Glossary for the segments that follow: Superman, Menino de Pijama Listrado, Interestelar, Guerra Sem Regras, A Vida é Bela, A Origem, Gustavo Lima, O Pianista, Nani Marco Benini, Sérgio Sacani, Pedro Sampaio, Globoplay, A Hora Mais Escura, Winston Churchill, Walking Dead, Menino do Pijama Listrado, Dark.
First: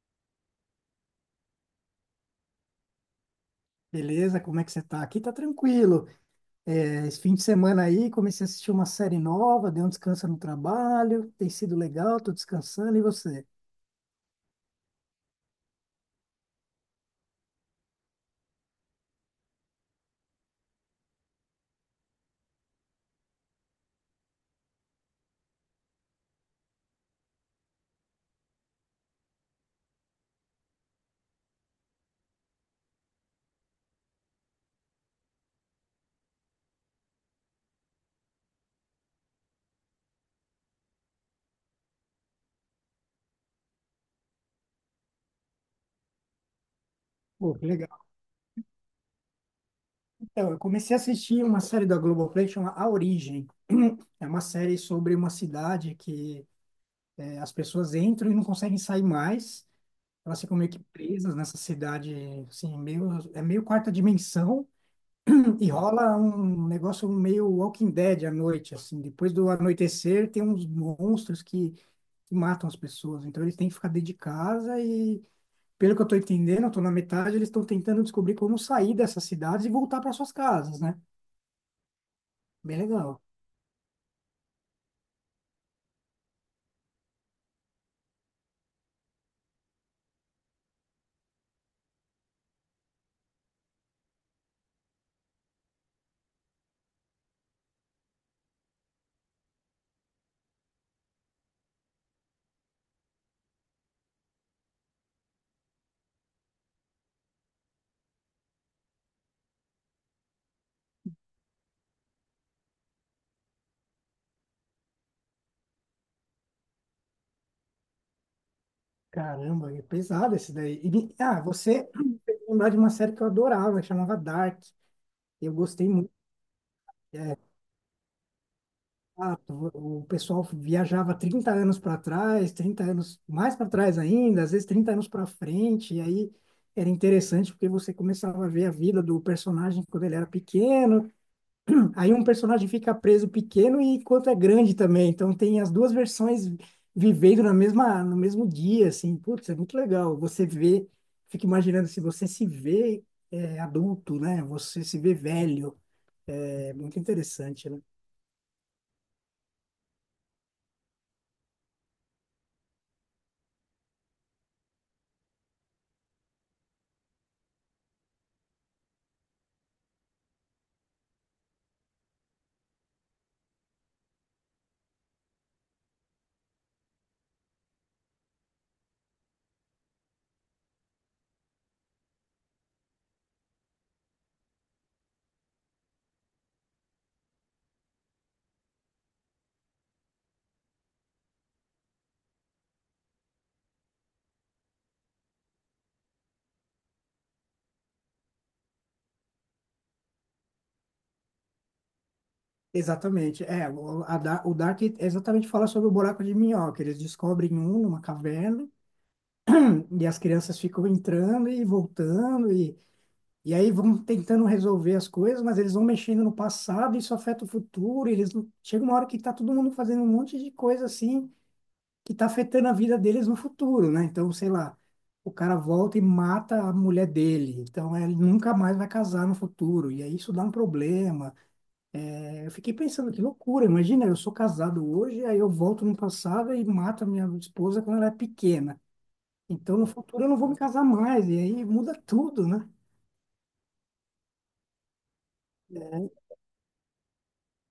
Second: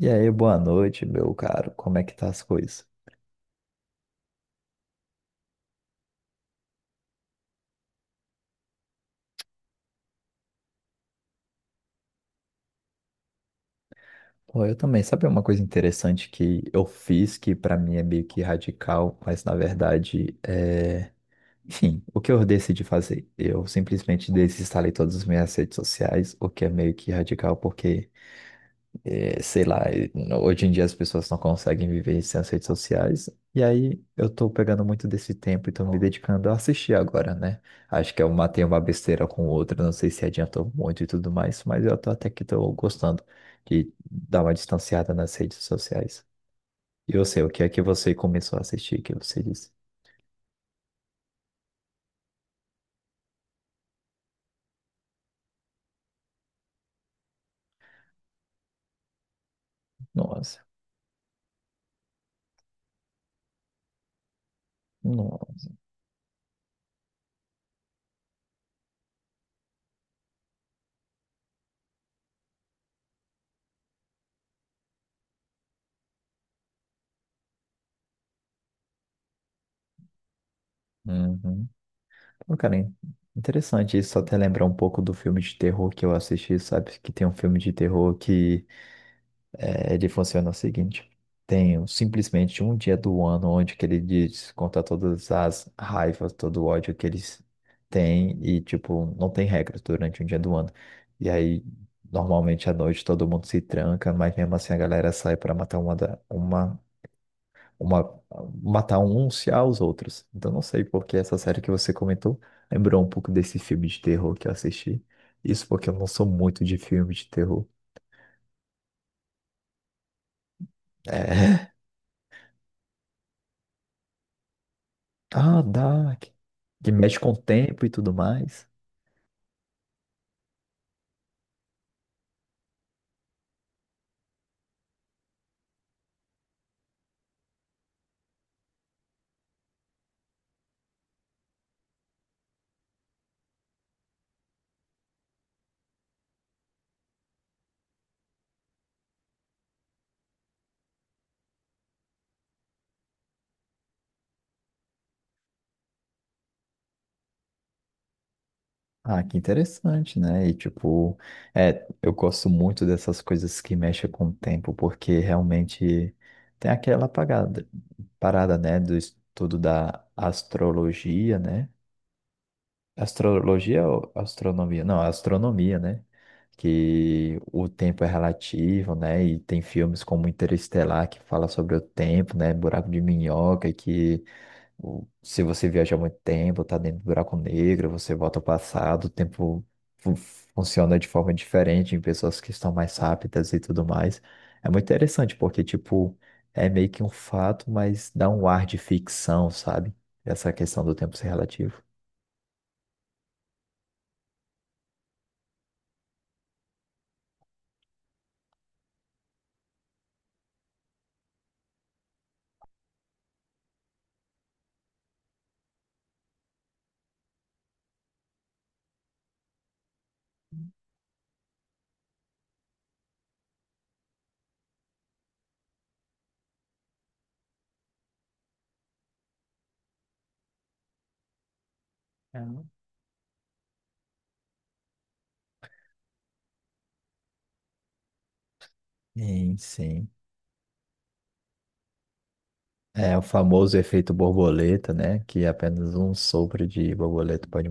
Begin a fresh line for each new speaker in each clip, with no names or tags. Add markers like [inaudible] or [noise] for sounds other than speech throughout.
E aí, boa noite, meu caro. Como é que tá as coisas?
Beleza, como é que você tá? Aqui tá tranquilo. É, esse fim de semana aí comecei a assistir uma série nova, dei um descanso no trabalho, tem sido legal, tô descansando, e você?
Pô, eu também. Sabe uma coisa interessante que eu fiz que pra mim é meio que radical, mas na verdade é. Enfim, o que eu decidi fazer? Eu simplesmente desinstalei todas as minhas redes sociais, o que é meio que radical porque é, sei lá, hoje em dia as pessoas não conseguem viver sem as redes sociais. E aí eu tô pegando muito desse tempo e tô me dedicando a assistir agora, né? Acho que eu matei uma besteira com outra, não sei se adiantou muito e tudo mais, mas eu tô até que tô gostando de dar uma distanciada nas redes sociais. E você, o
Pô,
que
que
é que
legal.
você começou a assistir que você disse?
Então, eu comecei a assistir uma série da Globoplay chama A Origem. [clears throat] É uma série sobre uma cidade que é, as pessoas entram e não conseguem sair mais. Elas ficam
Nossa,
meio que presas nessa cidade, assim, meio, é meio quarta dimensão.
não.
E rola um negócio meio Walking Dead à noite, assim. Depois do anoitecer, tem uns monstros que matam as pessoas. Então eles têm que ficar dentro de casa e, pelo que eu estou entendendo, eu estou na metade, eles estão tentando descobrir como sair dessas cidades e voltar para suas casas, né?
Uhum. Pô, cara,
Bem
in-
legal.
interessante isso, até lembrar um pouco do filme de terror que eu assisti, sabe? Que tem um filme de terror que é. Ele funciona o seguinte: simplesmente um dia do ano onde que ele desconta todas as raivas, todo o ódio que eles têm e, tipo, não tem regras durante um dia do ano. E aí, normalmente à noite todo mundo se tranca, mas mesmo assim a galera sai para matar uma, da- uma, matar uns aos outros. Então não sei porque essa série que você comentou lembrou um pouco desse filme de terror que eu assisti. Isso porque eu não sou muito de filme de terror.
Caramba, é pesado esse daí. E ah,
É.
você lembrar de uma série que eu adorava, que chamava Dark. Eu
Ah,
gostei muito.
dá. Que mexe com o
É,
tempo e tudo mais.
ah, o o pessoal viajava 30 anos para trás, 30 anos mais para trás ainda, às vezes 30 anos para frente, e aí era interessante porque você começava a ver a vida do personagem quando ele era pequeno. Aí um personagem fica preso pequeno e quanto é grande também. Então tem as duas versões vivendo na mesma, no mesmo dia, assim. Putz, é muito legal. Você vê, fica imaginando se você se vê adulto, né? Você se vê velho. É muito interessante, né?
Ah, que interessante, né? E tipo, é, eu gosto muito dessas coisas que mexem com o tempo, porque realmente tem parada, né, do estudo da astrologia, né? Astrologia ou astronomia? Não, astronomia, né? Que o tempo é relativo, né? E tem filmes como Interestelar que fala sobre o tempo, né? Buraco de minhoca, que ou se você viaja muito tempo, tá dentro do buraco negro, você volta ao passado, o tempo fu- funciona de forma diferente em pessoas que estão mais rápidas e tudo mais. É muito interessante, porque, tipo, é meio que um fato, mas dá um ar de ficção, sabe? Essa questão do tempo ser relativo.
Exatamente. O Dark é exatamente fala sobre o buraco de minhoca. Eles descobrem um numa caverna e as crianças ficam entrando e voltando. E aí vão tentando resolver as coisas, mas eles vão mexendo no passado, isso afeta o futuro, e eles não. Chega uma hora que tá todo mundo fazendo um monte de coisa assim que tá afetando a vida deles no futuro, né? Então, sei lá, o cara volta e mata a mulher dele, então é, ele nunca mais vai casar no futuro, e aí isso dá um problema.
É.
É, eu fiquei pensando, que loucura, imagina, eu sou casado hoje, aí eu volto no passado e mato a minha esposa quando ela é pequena.
Sim,
Então, no
sim.
futuro eu não vou me casar mais, e aí muda tudo, né?
É o famoso efeito borboleta, né? Que apenas um sopro de borboleta pode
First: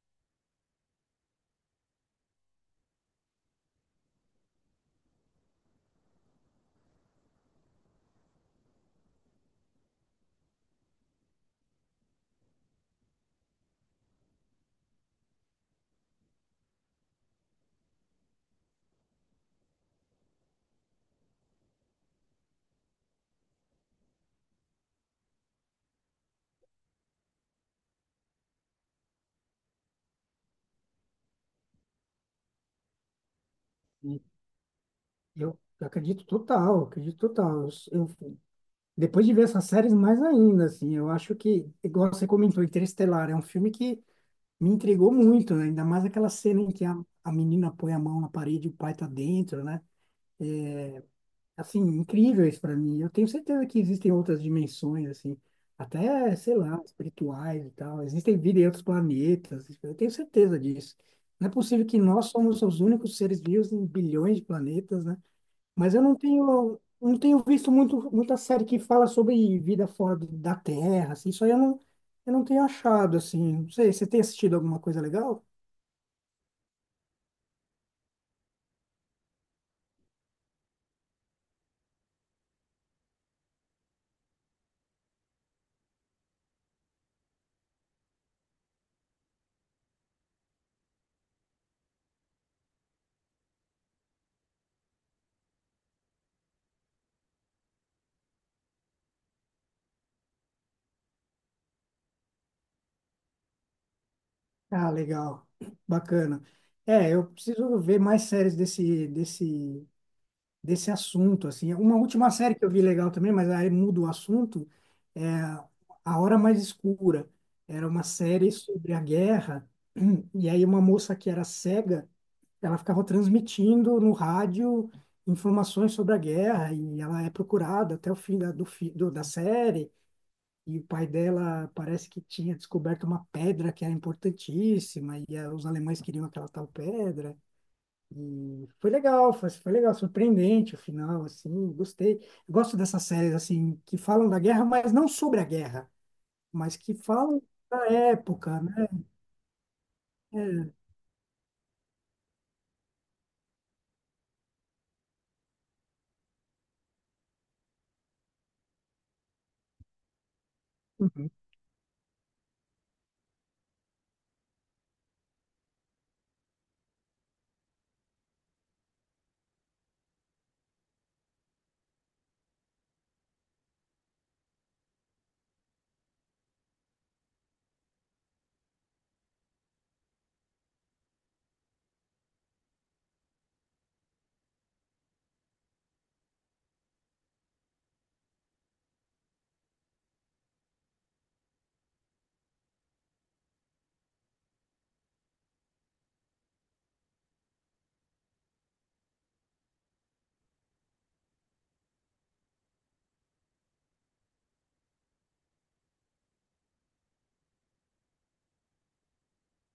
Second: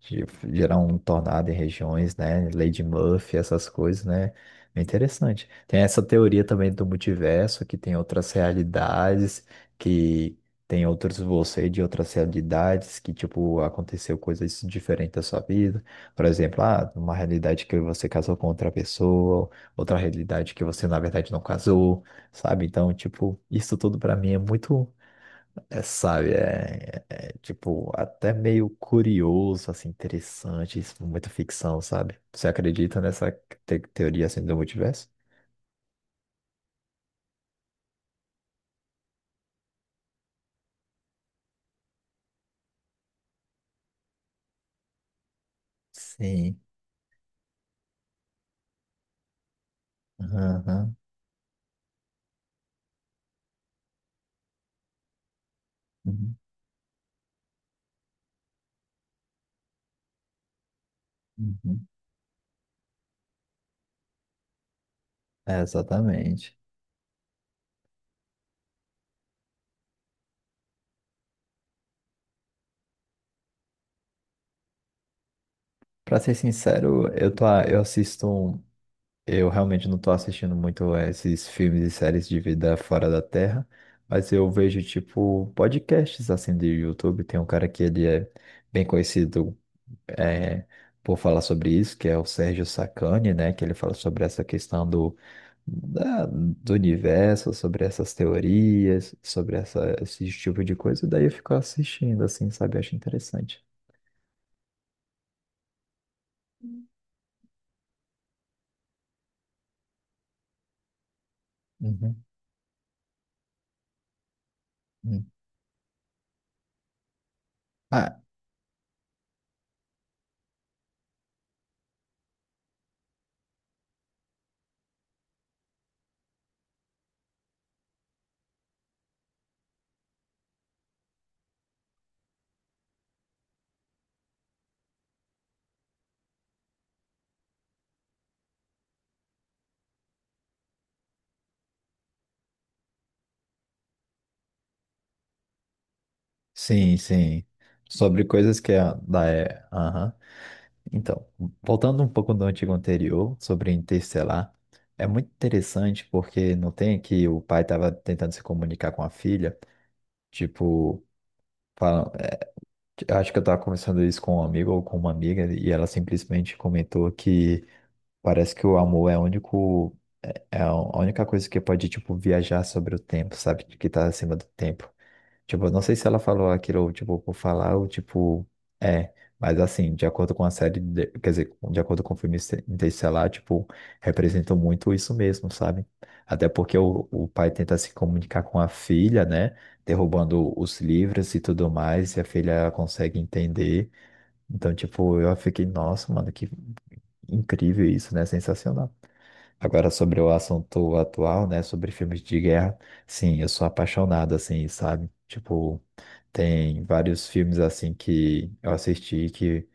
ge- gerar um tornado em regiões, né? Lei de Murphy, essas coisas, né? É interessante. Tem essa teoria também do multiverso, que tem outras realidades, que tem outros você de outras realidades, que, tipo, aconteceu coisas diferentes da sua vida. Por exemplo, ah, uma realidade que você casou com outra pessoa, outra realidade que você, na verdade, não casou. Sabe? Então, tipo, isso tudo pra mim é muito, tipo, até meio curioso, assim, interessante, isso, muita ficção, sabe? Você acredita nessa teoria, assim, do multiverso?
Eu acredito total, acredito total. Depois de ver essas séries, mais ainda, assim, eu acho que, igual você comentou, Interestelar, é um filme que me intrigou muito, né? Ainda mais aquela
Sim.
cena em que a menina põe a mão na parede e o pai tá dentro, né?
Aham.
Assim, incrível isso para mim. Eu tenho certeza que existem outras dimensões, assim, até,
Uhum.
sei lá, espirituais e tal. Existem vida em outros planetas, eu tenho certeza disso. Não é
Uhum.
possível que nós somos os únicos seres vivos em bilhões de planetas, né?
É,
Mas eu não
exatamente.
tenho, não tenho visto muito, muita série que fala sobre vida fora do- da Terra, assim. Isso aí eu não tenho achado, assim. Não sei, você tem assistido alguma coisa legal?
Pra ser sincero, eu assisto. Eu realmente não tô assistindo muito esses filmes e séries de vida fora da Terra, mas eu vejo, tipo, podcasts assim de YouTube. Tem um cara que ele é bem conhecido, é, por falar sobre isso, que é o Sérgio Sacani, né? Que ele fala sobre essa questão do universo, sobre essas teorias, sobre essa, esse tipo de coisa. Daí eu fico assistindo, assim, sabe? Eu acho interessante.
Ah, legal. Bacana. É, eu preciso ver mais séries desse assunto, assim. Uma
Uhum,
última série que eu vi legal também, mas aí muda o assunto,
uhum.
é A Hora Mais Escura. Era uma
Ah,
série sobre a guerra, [clears throat] e aí uma moça que era cega. Ela ficava transmitindo no rádio informações sobre a guerra e ela é procurada até o fim da, do, fi- do- da série. E o pai dela parece que tinha descoberto uma pedra que era importantíssima e os alemães queriam aquela tal pedra. E foi legal, foi legal, surpreendente o final, assim, gostei. Gosto dessas séries, assim, que falam da guerra, mas não sobre a guerra, mas que
sim,
falam
sim.
da
Sobre coisas
época,
que é
né?
da. É, aham.
É,
Então, voltando um pouco do antigo anterior, sobre Interestelar, é muito interessante porque não tem que o pai estava tentando se comunicar com a filha, tipo,
uhum,
fala- eu acho que eu estava conversando isso com um amigo ou com uma amiga, e ela simplesmente comentou que parece que o amor é o único, é a única coisa que pode, tipo, viajar sobre o tempo, sabe? Que está acima do tempo. Tipo, eu não sei se ela falou aquilo, tipo, por falar ou, tipo, é. Mas, assim, de acordo com a série, de- quer dizer, de acordo com o filme Interestelar, tipo, representou muito isso mesmo, sabe? Até porque o pai tenta se comunicar com a filha, né? Derrubando os livros e tudo mais, e a filha consegue entender. Então, tipo, eu fiquei, nossa, mano, que incrível isso, né? Sensacional. Agora, sobre o assunto atual, né? Sobre filmes de guerra, sim, eu sou apaixonado, assim, sabe? Tipo. Tem vários filmes assim que eu assisti que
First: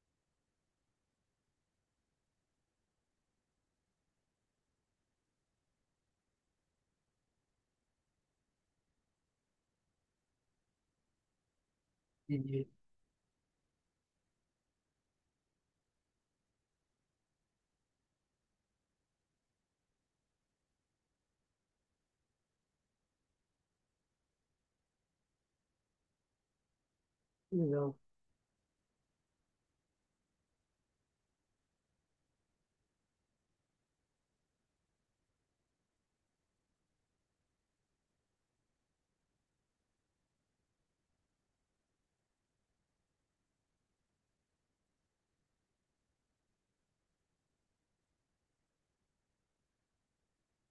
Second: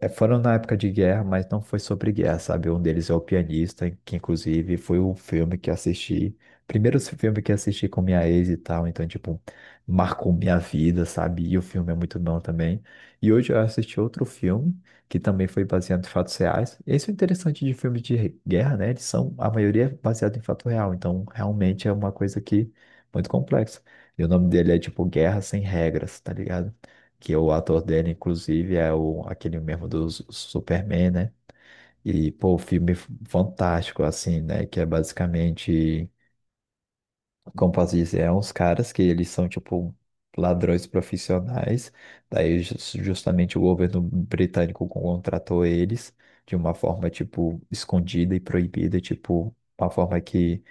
é, foram na época de guerra, mas não foi sobre guerra, sabe? Um deles é o pianista, que inclusive foi o filme que assisti, primeiro filme que assisti com minha ex e tal, então, tipo, marcou minha vida, sabe? E o filme é muito bom
entendi.
também. E hoje eu assisti outro filme, que também foi baseado em fatos reais. Esse é interessante de filmes de guerra, né? Eles são, a maioria é baseado em fato real, então realmente é uma coisa que muito complexa. E o nome dele é tipo Guerra Sem Regras, tá ligado? Que o ator
Legal,
dele, inclusive, é o, aquele mesmo do Superman, né? E, pô, fantástico, assim, né? Que é basicamente, como posso dizer, é uns caras que eles são, tipo, ladrões profissionais. Daí, justamente, o governo britânico contratou eles de uma forma, tipo, escondida e proibida, tipo, uma forma que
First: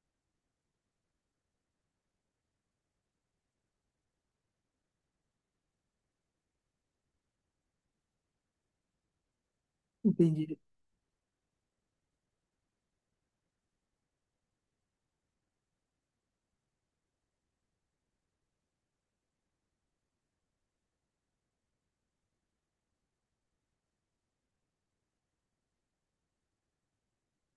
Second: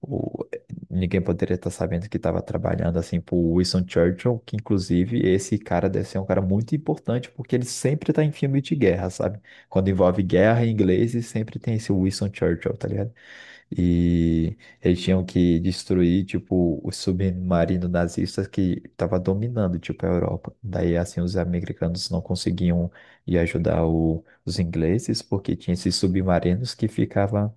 o- ninguém poderia estar sabendo que estava trabalhando assim pro Winston Churchill, que inclusive esse cara deve ser um cara muito importante, porque ele sempre tá em filme de guerra, sabe? Quando envolve
entendi.
guerra em inglês, e sempre tem esse Winston Churchill, tá ligado? E eles tinham que destruir, tipo, o submarino nazista que estava dominando, tipo, a Europa. Daí, assim, os americanos não conseguiam ir ajudar os ingleses, porque tinha esses submarinos que ficavam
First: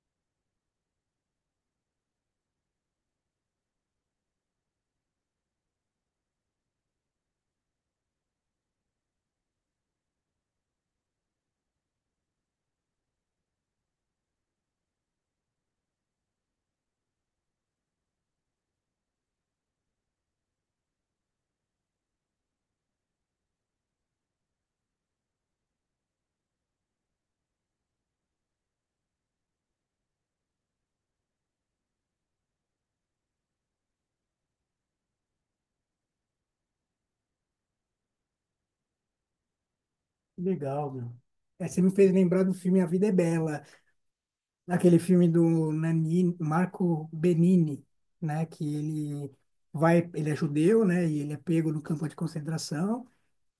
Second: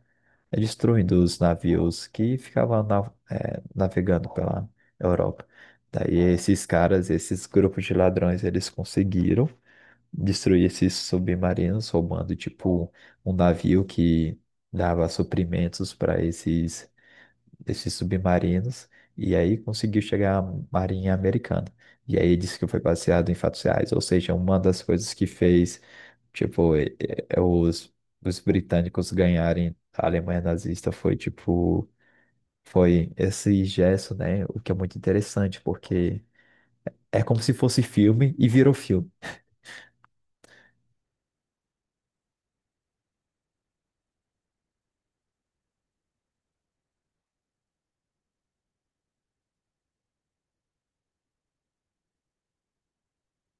é destruindo os navios que ficavam navegando pela Europa. Daí esses caras, esses grupos de ladrões, eles conseguiram destruir esses submarinos, roubando tipo um navio que dava suprimentos para esses desses submarinos e aí conseguiu chegar à Marinha Americana. E aí disse que foi baseado em fatos reais, ou seja, uma das coisas que fez, tipo, eh, os, os britânicos ganharem a Alemanha nazista foi, tipo, foi esse gesto, né? O que é muito interessante, porque é como se fosse filme e virou filme.
Que legal, meu. É, você me fez lembrar do filme A Vida é Bela, aquele filme do Nani Marco Benini, né? Que ele vai, ele é judeu, né? E ele é pego no campo de concentração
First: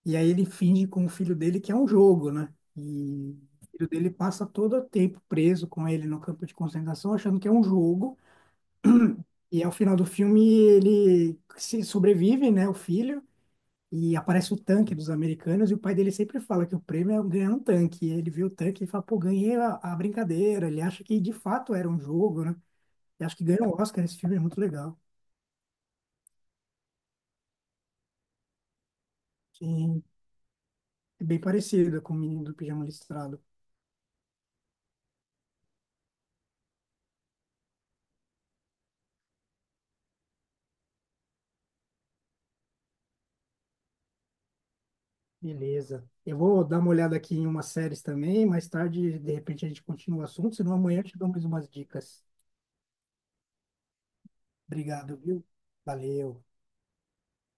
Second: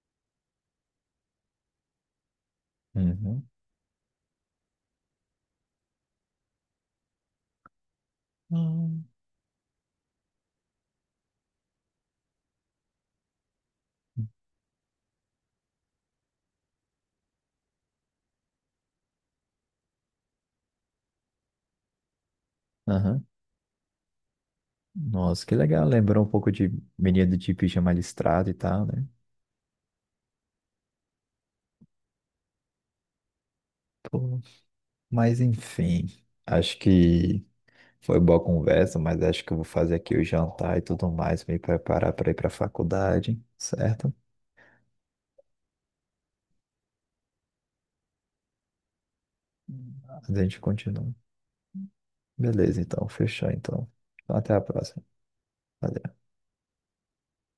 e aí ele finge com o filho dele que é um jogo, né? E
Uhum.
o filho dele passa todo o tempo preso com ele no campo de concentração, achando que é um jogo.
Hum.
E ao final do filme ele se sobrevive, né? O filho. E aparece o tanque dos americanos e o pai dele sempre fala que o prêmio é ganhar um tanque. E ele vê o tanque e fala, pô, ganhei a brincadeira. Ele acha que de fato era um jogo, né? E
Aham.
acho que ganhou o Oscar. Esse filme é muito legal.
Nossa, que legal. Lembrou um pouco de Menino de Pijama Listrado e tal, né?
E é bem parecido com o Menino do Pijama Listrado.
Pô. Mas enfim, acho que foi boa conversa, mas acho que eu vou fazer aqui o jantar e tudo mais, me preparar para ir para a faculdade, certo?
Beleza. Eu vou dar uma olhada aqui em umas séries também. Mais tarde, de repente, a gente continua o
A
assunto.
gente
Senão amanhã eu
continua.
te dou mais umas dicas.
Beleza, então, fechou então. Então, até a próxima.
Obrigado, viu?
Valeu.
Valeu.